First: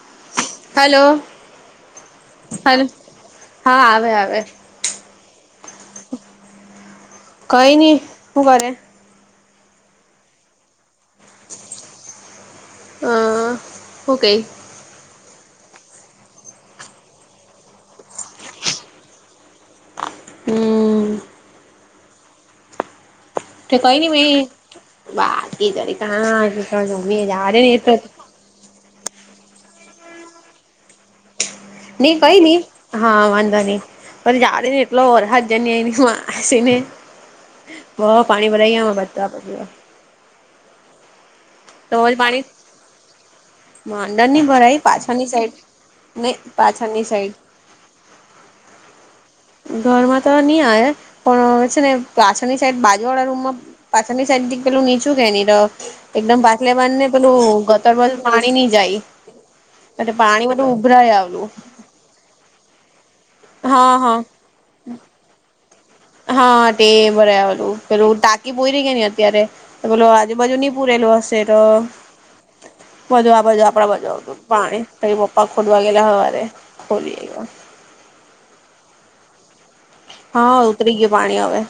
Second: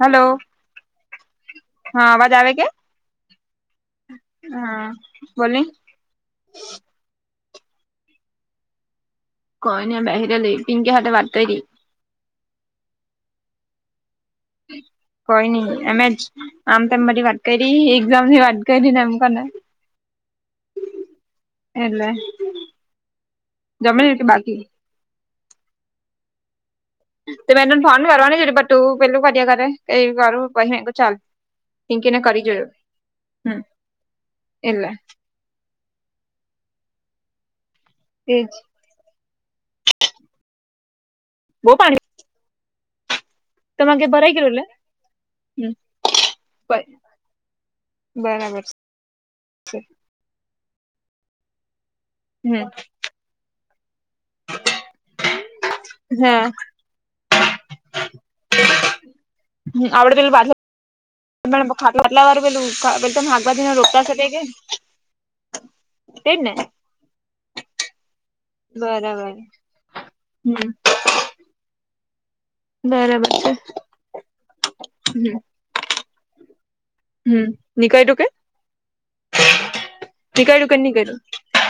Hello hello હા અવાજ આવે કે. હલો હા આવે આવે હા બોલો, કઈ નહિ શું કરે. કોઈ બહાર પિંકી સાથે વાત કરી. હ શું કહે. કઈ નહિ એમ, આમ તો વાત કરી એક્ઝામની વાત કરી ને એમ કરી, હમ. એને, કઈ પછી વાત કરી. જમી જાડે મે ને તો એટ ફોન કરવા જે પર તું પેલું કહે ચાલો, કઈ નહિ હા વાંધો નહી પછી પડે એટલે એટલો, જ હું હસીને બહ એજ પાણી ભરાઈ બધે બંધ. [unintelligible] પાણી, તમારે ઘેર ભરાઈ માંડણની ગયેલું ભરાય પાછળની એટલે સાઈડ નહી. બરાબર. છે ઘરમાં તો નહી આવે પણ છે ને પાછળના હમ સાઈડ, રૂમમાં પાછળની સાઈડ થી પેલું નીચું છે એકદમ હા પાછળ બંધને પેલું, તો પાણી નહી જાય એ આપડે પેલું પાણી બધું ઉભરાય આવ્યું. ખાટલા વાળું પેલું શાકભાજીને હા રોપતા હા કે, તેજ ને હા તે ભરાય ટાંકી પુરવા રહી ગઈ બરાબર અત્યારે, આજુબાજુ હમ નહીં પુરેલું હશે, તો બરાબર બધું આ છે આપણા બાજુ પાણી કઈ પપ્પા, ખોદવા ગયા હતા. હા નહી કાઢી કે, હા નીકળ્યું કે ઉતરી ગયુ નીકળ્યું પાણી હવે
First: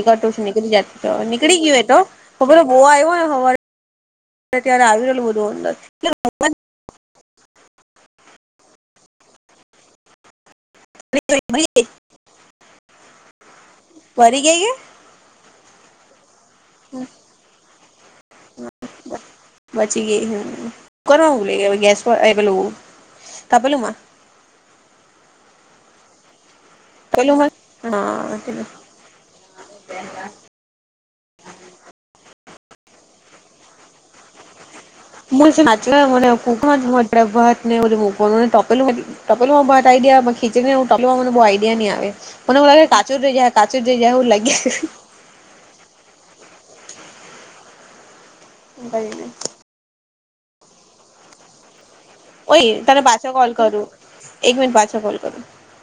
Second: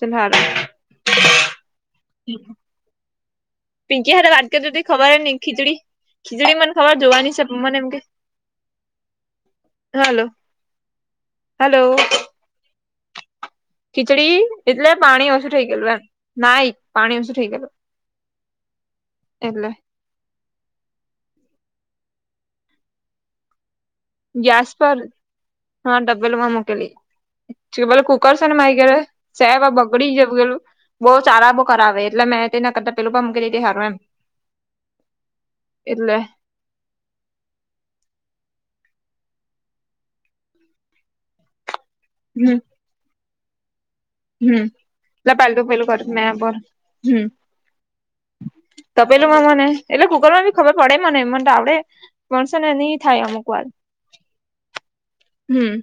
ચાલ હારું ગયુ, જોવા આવે, પીંકી સાથે વાથ કરી ખબર નહી અંદર ખીચડી, એટલે ખબર જોવાની છે મમ્મીને એમ કે, હલો [unintelligible] ખીચડી ભરી ગઈ કે એટલે પાણી ઓછું થઈ ગયેલું એમ નહીં પાણી ઓછું થઈ ગયેલું. એટલે, બચી ગઈ કુકરમાં ગેસ પર પેલુંમાં. ગેસ પર હા તપેલીમાં મુકેલી. તપેલુંમાં કછે ભલે કુકર હા છે ને માય ઘેરે સેવા બગડી જેવું ગેલું બહુ સારા બહુ કરાવે એટલે મેં તે કરતા પેલું પણ મૂકી દીઘી હારું એમ મુચ નાચને એટલે મને ખૂક જભત ને બધું મૂકવાનું ને તપેલું ટપલોમાં ભાત આઈયા ખીચણીને ટપલા મને બોવ આઈડયા નહી આવે. મને હમ એવુ લાગે કચો રય જાહે કાચુંજ રહી જાહે એવું લાગીયા લ પાહેલ તો પેલું કરત ન પર હમ્મ તો પેલું મને એટલે કુકર માં ભી ખબર પડે મને એ મને તો આવડે પણ સેને ઓય તને નહી થાય પાછો અમુક કોલ વાર કરું એક મિનિટ પાછો કોલ કરું હમ્મ